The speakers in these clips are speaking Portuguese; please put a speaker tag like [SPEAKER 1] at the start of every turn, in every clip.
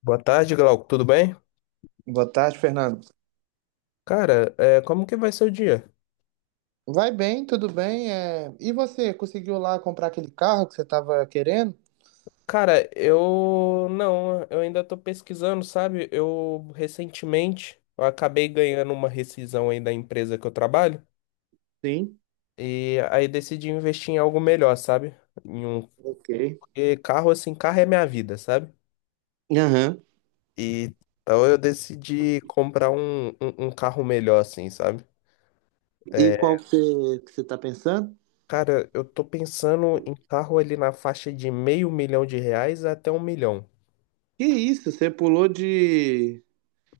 [SPEAKER 1] Boa tarde, Glauco. Tudo bem?
[SPEAKER 2] Boa tarde, Fernando.
[SPEAKER 1] Cara, como que vai ser o dia?
[SPEAKER 2] Vai bem, tudo bem. É. E você, conseguiu lá comprar aquele carro que você estava querendo?
[SPEAKER 1] Cara, eu não, eu ainda tô pesquisando, sabe? Eu recentemente eu acabei ganhando uma rescisão aí da empresa que eu trabalho
[SPEAKER 2] Sim,
[SPEAKER 1] e aí decidi investir em algo melhor, sabe? Em um
[SPEAKER 2] ok.
[SPEAKER 1] Porque carro assim, carro é minha vida, sabe?
[SPEAKER 2] Aham.
[SPEAKER 1] E então eu decidi comprar um carro melhor assim, sabe?
[SPEAKER 2] E qual que você tá pensando?
[SPEAKER 1] Cara, eu tô pensando em carro ali na faixa de meio milhão de reais até um milhão.
[SPEAKER 2] Que isso, você pulou de,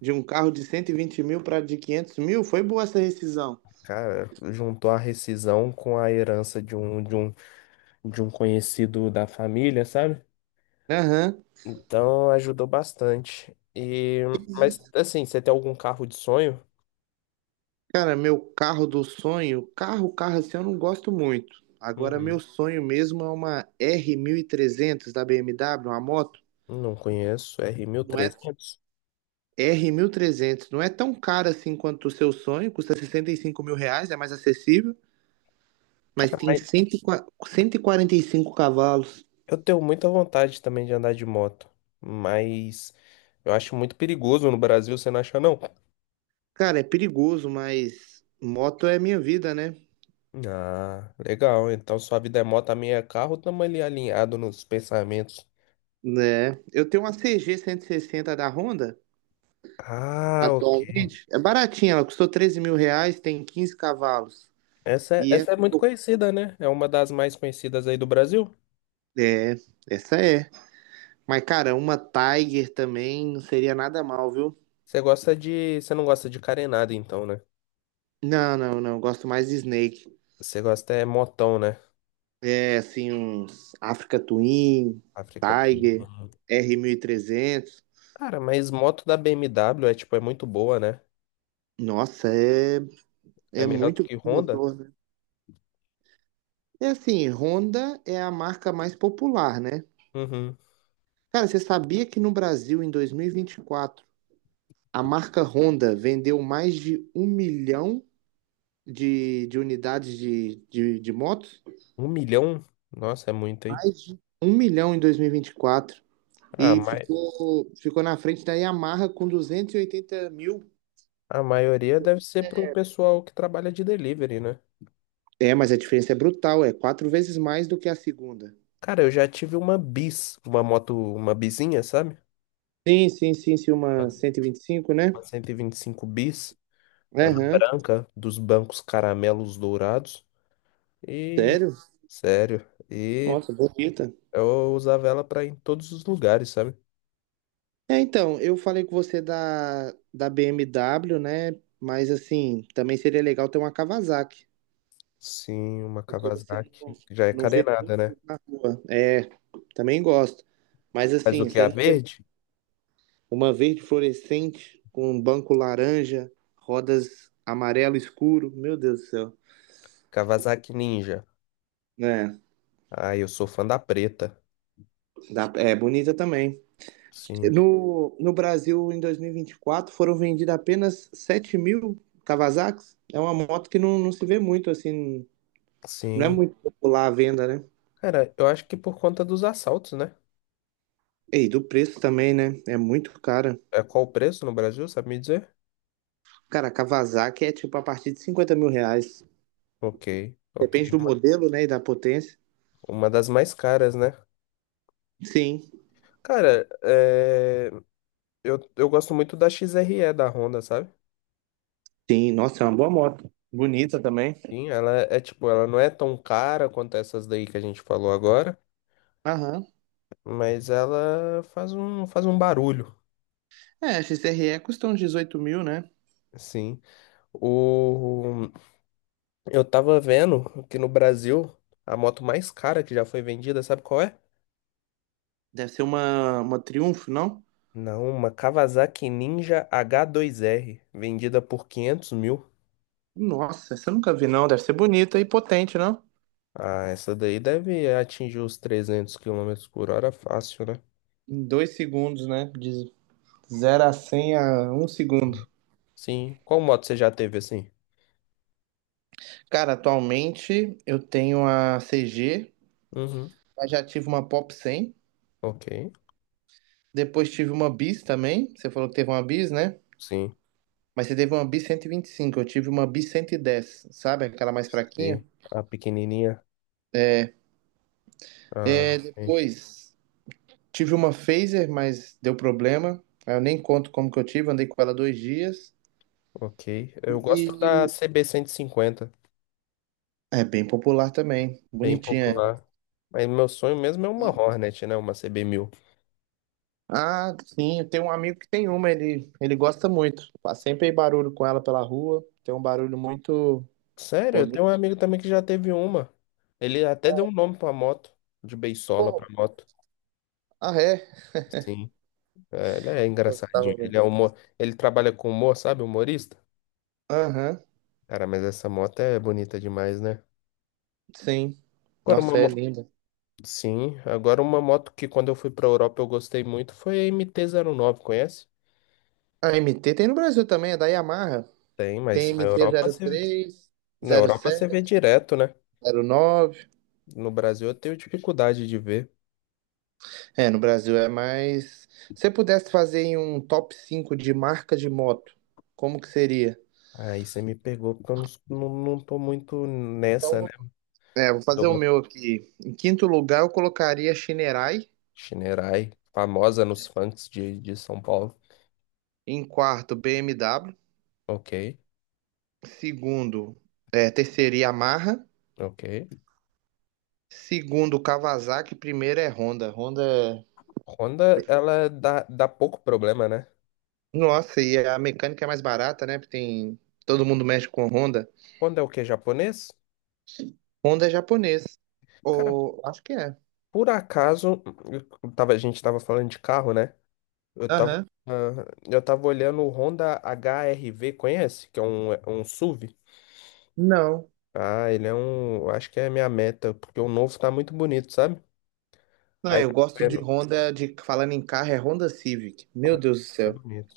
[SPEAKER 2] de um carro de 120 mil para de 500 mil? Foi boa essa rescisão.
[SPEAKER 1] Cara, juntou a rescisão com a herança de um conhecido da família, sabe?
[SPEAKER 2] Aham.
[SPEAKER 1] Então ajudou bastante. Mas assim, você tem algum carro de sonho?
[SPEAKER 2] Cara, meu carro do sonho, carro, carro assim eu não gosto muito. Agora, meu
[SPEAKER 1] Uhum.
[SPEAKER 2] sonho mesmo é uma R 1300 da BMW, uma moto.
[SPEAKER 1] Não conheço, r mil e
[SPEAKER 2] Não é.
[SPEAKER 1] trezentos
[SPEAKER 2] R 1300 não é tão caro assim quanto o seu sonho, custa 65 mil reais, é mais acessível, mas
[SPEAKER 1] Cara,
[SPEAKER 2] tem
[SPEAKER 1] mas
[SPEAKER 2] 145 cavalos.
[SPEAKER 1] eu tenho muita vontade também de andar de moto, mas eu acho muito perigoso no Brasil, você não acha não?
[SPEAKER 2] Cara, é perigoso, mas moto é minha vida, né?
[SPEAKER 1] Ah, legal. Então sua vida é moto, a minha é carro, estamos ali alinhado nos pensamentos.
[SPEAKER 2] Né? Eu tenho uma CG sessenta da Honda
[SPEAKER 1] Ah,
[SPEAKER 2] atualmente, é baratinha, ela custou 13 mil reais, tem 15 cavalos.
[SPEAKER 1] Essa é,
[SPEAKER 2] E
[SPEAKER 1] essa é muito conhecida, né? É uma das mais conhecidas aí do Brasil.
[SPEAKER 2] é, essa é. Mas, cara, uma Tiger também não seria nada mal, viu?
[SPEAKER 1] Você não gosta de carenada, então, né?
[SPEAKER 2] Não, não, não, gosto mais de Snake.
[SPEAKER 1] Você gosta é motão, né?
[SPEAKER 2] É, assim, uns Africa Twin,
[SPEAKER 1] África do
[SPEAKER 2] Tiger,
[SPEAKER 1] Norte.
[SPEAKER 2] R 1300.
[SPEAKER 1] Cara, mas moto da BMW é tipo, é muito boa, né?
[SPEAKER 2] Nossa, é,
[SPEAKER 1] É
[SPEAKER 2] é
[SPEAKER 1] melhor do
[SPEAKER 2] muito
[SPEAKER 1] que
[SPEAKER 2] bom
[SPEAKER 1] Honda?
[SPEAKER 2] motor, né? É assim, Honda é a marca mais popular, né?
[SPEAKER 1] Uhum.
[SPEAKER 2] Cara, você sabia que no Brasil, em 2024, a marca Honda vendeu mais de um milhão de, unidades de, de motos?
[SPEAKER 1] Um milhão? Nossa, é muito, hein?
[SPEAKER 2] Mais de um milhão em 2024.
[SPEAKER 1] A,
[SPEAKER 2] E vinte e quatro. E
[SPEAKER 1] ma...
[SPEAKER 2] ficou na frente da Yamaha com 280 mil.
[SPEAKER 1] a maioria deve ser pro pessoal que trabalha de delivery, né?
[SPEAKER 2] É, mas a diferença é brutal, é quatro vezes mais do que a segunda.
[SPEAKER 1] Cara, eu já tive uma bis, uma moto, uma bizinha, sabe?
[SPEAKER 2] Sim, sim, sim, sim, uma cento e vinte e cinco, né?
[SPEAKER 1] Uma 125 bis. Era
[SPEAKER 2] Aham,
[SPEAKER 1] branca, dos bancos caramelos dourados. E.
[SPEAKER 2] sério?
[SPEAKER 1] Sério. E
[SPEAKER 2] Nossa, bonita.
[SPEAKER 1] eu usava ela pra ir em todos os lugares, sabe?
[SPEAKER 2] É, então, eu falei com você da BMW, né? Mas assim, também seria legal ter uma Kawasaki,
[SPEAKER 1] Sim, uma
[SPEAKER 2] porque você não,
[SPEAKER 1] Kawasaki, que já é
[SPEAKER 2] não vê
[SPEAKER 1] carenada,
[SPEAKER 2] muito
[SPEAKER 1] né?
[SPEAKER 2] na rua. É, também gosto. Mas
[SPEAKER 1] Mas o
[SPEAKER 2] assim,
[SPEAKER 1] que é
[SPEAKER 2] você
[SPEAKER 1] a
[SPEAKER 2] não vê
[SPEAKER 1] verde?
[SPEAKER 2] uma verde fluorescente com um banco laranja, rodas amarelo escuro, meu Deus do céu.
[SPEAKER 1] Kawasaki Ninja.
[SPEAKER 2] É,
[SPEAKER 1] Ah, eu sou fã da preta.
[SPEAKER 2] é bonita também.
[SPEAKER 1] Sim.
[SPEAKER 2] No Brasil, em 2024, foram vendidas apenas 7 mil Kawasaki's. É uma moto que não se vê muito, assim, não é
[SPEAKER 1] Sim.
[SPEAKER 2] muito popular a venda, né?
[SPEAKER 1] Cara, eu acho que por conta dos assaltos, né?
[SPEAKER 2] E do preço também, né? É muito cara.
[SPEAKER 1] É qual o preço no Brasil, sabe me dizer?
[SPEAKER 2] Cara, a Kawasaki é tipo a partir de 50 mil reais.
[SPEAKER 1] Ok, ok.
[SPEAKER 2] Depende do modelo, né? E da potência.
[SPEAKER 1] Uma das mais caras, né?
[SPEAKER 2] Sim,
[SPEAKER 1] Cara, eu gosto muito da XRE da Honda, sabe?
[SPEAKER 2] sim. Nossa, é uma boa moto. Bonita também.
[SPEAKER 1] Sim, ela é, tipo, ela não é tão cara quanto essas daí que a gente falou agora,
[SPEAKER 2] Aham.
[SPEAKER 1] mas ela faz um barulho,
[SPEAKER 2] É, a XRE custa uns 18 mil, né?
[SPEAKER 1] assim. O, eu tava vendo que no Brasil, a moto mais cara que já foi vendida, sabe qual é?
[SPEAKER 2] Deve ser uma Triumph, não?
[SPEAKER 1] Não, uma Kawasaki Ninja H2R, vendida por 500 mil.
[SPEAKER 2] Nossa, essa eu nunca vi, não. Deve ser bonita e potente, não?
[SPEAKER 1] Ah, essa daí deve atingir os 300 km/h fácil, né?
[SPEAKER 2] Em 2 segundos, né? De 0 a 100 a um
[SPEAKER 1] Uhum.
[SPEAKER 2] segundo.
[SPEAKER 1] Sim. Qual moto você já teve assim?
[SPEAKER 2] Cara, atualmente eu tenho a CG,
[SPEAKER 1] Uhum.
[SPEAKER 2] mas já tive uma Pop 100.
[SPEAKER 1] Ok.
[SPEAKER 2] Depois tive uma Bis também. Você falou que teve uma Bis, né?
[SPEAKER 1] Sim.
[SPEAKER 2] Mas você teve uma Bis 125. Eu tive uma Bis 110, sabe? Aquela mais fraquinha.
[SPEAKER 1] Sim. A pequenininha.
[SPEAKER 2] É,
[SPEAKER 1] Ah, ok.
[SPEAKER 2] depois tive uma Phaser, mas deu problema. Eu nem conto como que eu tive. Andei com ela 2 dias.
[SPEAKER 1] Ok. Eu gosto
[SPEAKER 2] E
[SPEAKER 1] da CB 50,
[SPEAKER 2] é bem popular também.
[SPEAKER 1] bem
[SPEAKER 2] Bonitinha ela.
[SPEAKER 1] popular. Mas meu sonho mesmo é uma Hornet, né? Uma CB 1000.
[SPEAKER 2] Ah, sim, eu tenho um amigo que tem uma, ele gosta muito. Faz sempre barulho com ela pela rua, tem um barulho muito
[SPEAKER 1] Sério, eu tenho um
[SPEAKER 2] bonito.
[SPEAKER 1] amigo também que já teve uma. Ele até deu um nome pra moto, de Beisola pra
[SPEAKER 2] Pô,
[SPEAKER 1] moto.
[SPEAKER 2] ah, é?
[SPEAKER 1] Sim, ele é engraçadinho.
[SPEAKER 2] Gostava
[SPEAKER 1] Ele é
[SPEAKER 2] mesmo.
[SPEAKER 1] humor, ele trabalha com humor, sabe? Humorista.
[SPEAKER 2] Aham,
[SPEAKER 1] Cara, mas essa moto é bonita demais, né?
[SPEAKER 2] sim.
[SPEAKER 1] Agora uma,
[SPEAKER 2] Nossa, é
[SPEAKER 1] mo-
[SPEAKER 2] linda.
[SPEAKER 1] sim, agora uma moto que quando eu fui pra Europa eu gostei muito foi a MT-09. Conhece?
[SPEAKER 2] A MT tem no Brasil também, é da Yamaha.
[SPEAKER 1] Tem,
[SPEAKER 2] Tem
[SPEAKER 1] mas
[SPEAKER 2] MT sete,
[SPEAKER 1] Na Europa você vê direto, né?
[SPEAKER 2] zero nove.
[SPEAKER 1] No Brasil eu tenho dificuldade de ver.
[SPEAKER 2] É, no Brasil é mais. Se você pudesse fazer em um top 5 de marca de moto, como que seria?
[SPEAKER 1] Aí você me pegou porque eu não tô muito nessa, né?
[SPEAKER 2] É, vou fazer o
[SPEAKER 1] Douglas
[SPEAKER 2] meu aqui. Em quinto lugar, eu colocaria Shinerai.
[SPEAKER 1] Shinerai, famosa nos funks de São Paulo.
[SPEAKER 2] Em quarto, BMW.
[SPEAKER 1] Ok,
[SPEAKER 2] Segundo, é, terceiro, Yamaha.
[SPEAKER 1] ok.
[SPEAKER 2] Segundo, Kawasaki. Primeiro é Honda. Honda é...
[SPEAKER 1] Honda, ela dá pouco problema, né?
[SPEAKER 2] Nossa, e a mecânica é mais barata, né? Porque tem... Todo mundo mexe com Honda.
[SPEAKER 1] Honda é o quê? Japonês?
[SPEAKER 2] Honda é japonês.
[SPEAKER 1] Cara,
[SPEAKER 2] Ou... Acho que é.
[SPEAKER 1] por acaso, a gente tava falando de carro, né? Eu tava,
[SPEAKER 2] Aham.
[SPEAKER 1] eu tava olhando o Honda HRV, conhece? Que é um SUV.
[SPEAKER 2] Não.
[SPEAKER 1] Ah, ele é um. Eu acho que é a minha meta, porque o novo tá muito bonito, sabe?
[SPEAKER 2] Não,
[SPEAKER 1] Aí
[SPEAKER 2] eu
[SPEAKER 1] tá
[SPEAKER 2] gosto de
[SPEAKER 1] vendo.
[SPEAKER 2] Honda, de falando em carro, é Honda Civic. Meu Deus do
[SPEAKER 1] É
[SPEAKER 2] céu.
[SPEAKER 1] bonito.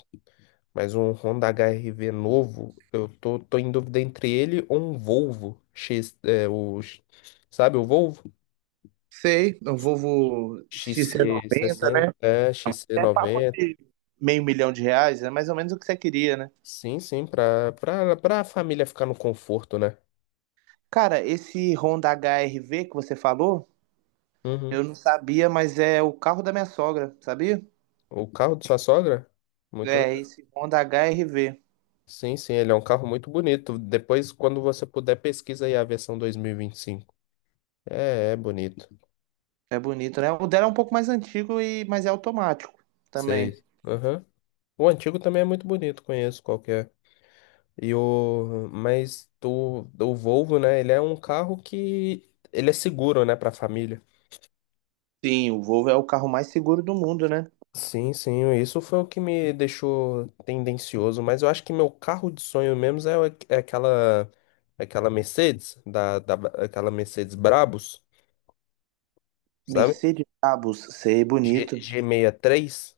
[SPEAKER 1] Mas um Honda HR-V novo, eu tô em dúvida entre ele ou um Volvo X, é, o, X- Sabe o Volvo?
[SPEAKER 2] Sei, o Volvo XC noventa,
[SPEAKER 1] XC60,
[SPEAKER 2] né?
[SPEAKER 1] XC90.
[SPEAKER 2] E meio milhão de reais, é mais ou menos o que você queria, né?
[SPEAKER 1] Sim, sim, pra família ficar no conforto, né?
[SPEAKER 2] Cara, esse Honda HRV que você falou,
[SPEAKER 1] Uhum.
[SPEAKER 2] eu não sabia, mas é o carro da minha sogra, sabia?
[SPEAKER 1] O carro de sua sogra? Muito
[SPEAKER 2] É,
[SPEAKER 1] legal.
[SPEAKER 2] esse Honda HRV.
[SPEAKER 1] Sim, sim, ele é um carro muito bonito. Depois, quando você puder, pesquisa aí a versão 2025. É, é bonito.
[SPEAKER 2] É bonito, né? O dela é um pouco mais antigo, e, mas é automático também.
[SPEAKER 1] Sei. Aham. O antigo também é muito bonito, conheço qualquer. E o mas o Volvo, né, ele é um carro que ele é seguro, né, para família.
[SPEAKER 2] Sim, o Volvo é o carro mais seguro do mundo, né?
[SPEAKER 1] Sim, sim, isso foi o que me deixou tendencioso, mas eu acho que meu carro de sonho mesmo é aquela Mercedes Brabus, sabe?
[SPEAKER 2] Mercedes Brabus, sei, bonito.
[SPEAKER 1] G63.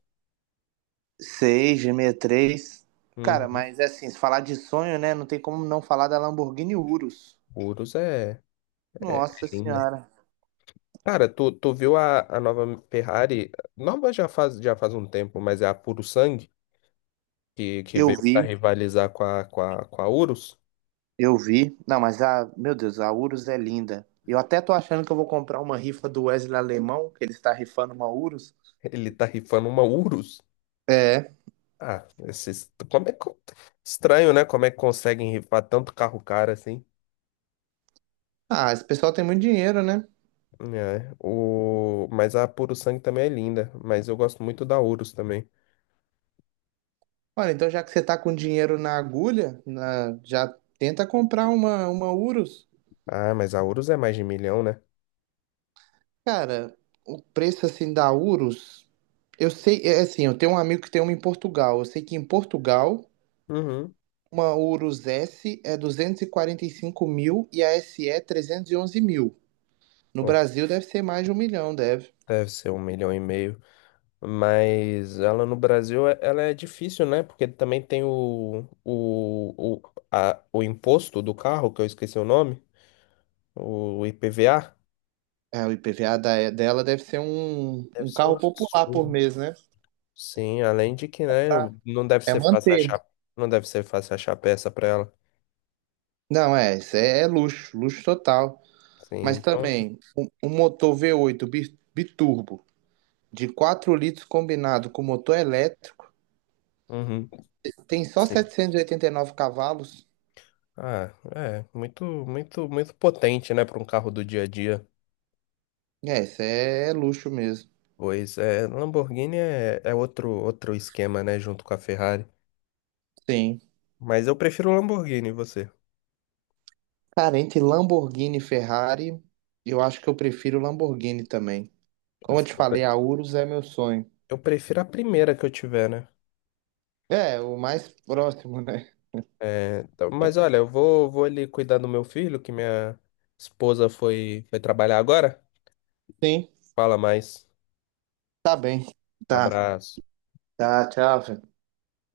[SPEAKER 2] 6, G63. Cara,
[SPEAKER 1] Uhum.
[SPEAKER 2] mas é assim, se falar de sonho, né? Não tem como não falar da Lamborghini Urus.
[SPEAKER 1] Urus é
[SPEAKER 2] Nossa
[SPEAKER 1] linda.
[SPEAKER 2] Senhora.
[SPEAKER 1] Cara, tu viu a nova Ferrari? Nova já faz um tempo, mas é a Puro Sangue, que
[SPEAKER 2] Eu
[SPEAKER 1] veio pra
[SPEAKER 2] vi.
[SPEAKER 1] rivalizar com a Urus.
[SPEAKER 2] Eu vi. Não, mas a, meu Deus, a Urus é linda. Eu até tô achando que eu vou comprar uma rifa do Wesley Alemão, que ele está rifando uma Urus.
[SPEAKER 1] Ele tá rifando uma Urus.
[SPEAKER 2] É.
[SPEAKER 1] Ah, esses, como é que, Estranho, né? Como é que conseguem rifar tanto carro caro assim?
[SPEAKER 2] Ah, esse pessoal tem muito dinheiro, né?
[SPEAKER 1] É, mas a Puro Sangue também é linda, mas eu gosto muito da Urus também.
[SPEAKER 2] Olha, então já que você tá com dinheiro na agulha, já tenta comprar uma Urus.
[SPEAKER 1] Ah, mas a Urus é mais de milhão, né?
[SPEAKER 2] Cara, o preço assim da Urus, eu sei, é assim, eu tenho um amigo que tem uma em Portugal. Eu sei que em Portugal,
[SPEAKER 1] Uhum.
[SPEAKER 2] uma Urus S é duzentos e quarenta e cinco mil e a SE é 11 mil. No
[SPEAKER 1] Pô,
[SPEAKER 2] Brasil deve ser mais de um milhão, deve.
[SPEAKER 1] deve ser um milhão e meio. Mas ela no Brasil, ela é difícil, né? Porque também tem o imposto do carro, que eu esqueci o nome, o IPVA.
[SPEAKER 2] É, o IPVA dela deve ser um,
[SPEAKER 1] Deve
[SPEAKER 2] um
[SPEAKER 1] ser um
[SPEAKER 2] carro popular por
[SPEAKER 1] absurdo.
[SPEAKER 2] mês, né?
[SPEAKER 1] Sim, além de que, né,
[SPEAKER 2] Tá.
[SPEAKER 1] não deve
[SPEAKER 2] É
[SPEAKER 1] ser fácil
[SPEAKER 2] manter.
[SPEAKER 1] achar, não deve ser fácil achar peça para ela.
[SPEAKER 2] Não, é, isso é luxo, luxo total.
[SPEAKER 1] Sim,
[SPEAKER 2] Mas
[SPEAKER 1] então,
[SPEAKER 2] também, um motor V8 biturbo de 4 litros combinado com motor elétrico
[SPEAKER 1] uhum,
[SPEAKER 2] tem só
[SPEAKER 1] sim.
[SPEAKER 2] setecentos e oitenta e nove cavalos.
[SPEAKER 1] Ah, é muito, muito, muito potente, né, para um carro do dia a dia.
[SPEAKER 2] É, isso é luxo mesmo.
[SPEAKER 1] Pois é, Lamborghini é outro esquema, né, junto com a Ferrari.
[SPEAKER 2] Sim.
[SPEAKER 1] Mas eu prefiro o Lamborghini, e você?
[SPEAKER 2] Cara, entre Lamborghini e Ferrari, eu acho que eu prefiro Lamborghini também. Como eu
[SPEAKER 1] Assim,
[SPEAKER 2] te
[SPEAKER 1] Eu
[SPEAKER 2] falei,
[SPEAKER 1] pre-
[SPEAKER 2] a Urus é meu sonho.
[SPEAKER 1] eu prefiro a primeira que eu tiver, né?
[SPEAKER 2] É, o mais próximo, né?
[SPEAKER 1] É, mas olha, eu vou ali cuidar do meu filho, que minha esposa foi trabalhar agora.
[SPEAKER 2] Sim,
[SPEAKER 1] Fala mais.
[SPEAKER 2] tá bem. Tá,
[SPEAKER 1] Abraço.
[SPEAKER 2] tá, tchau, Fê.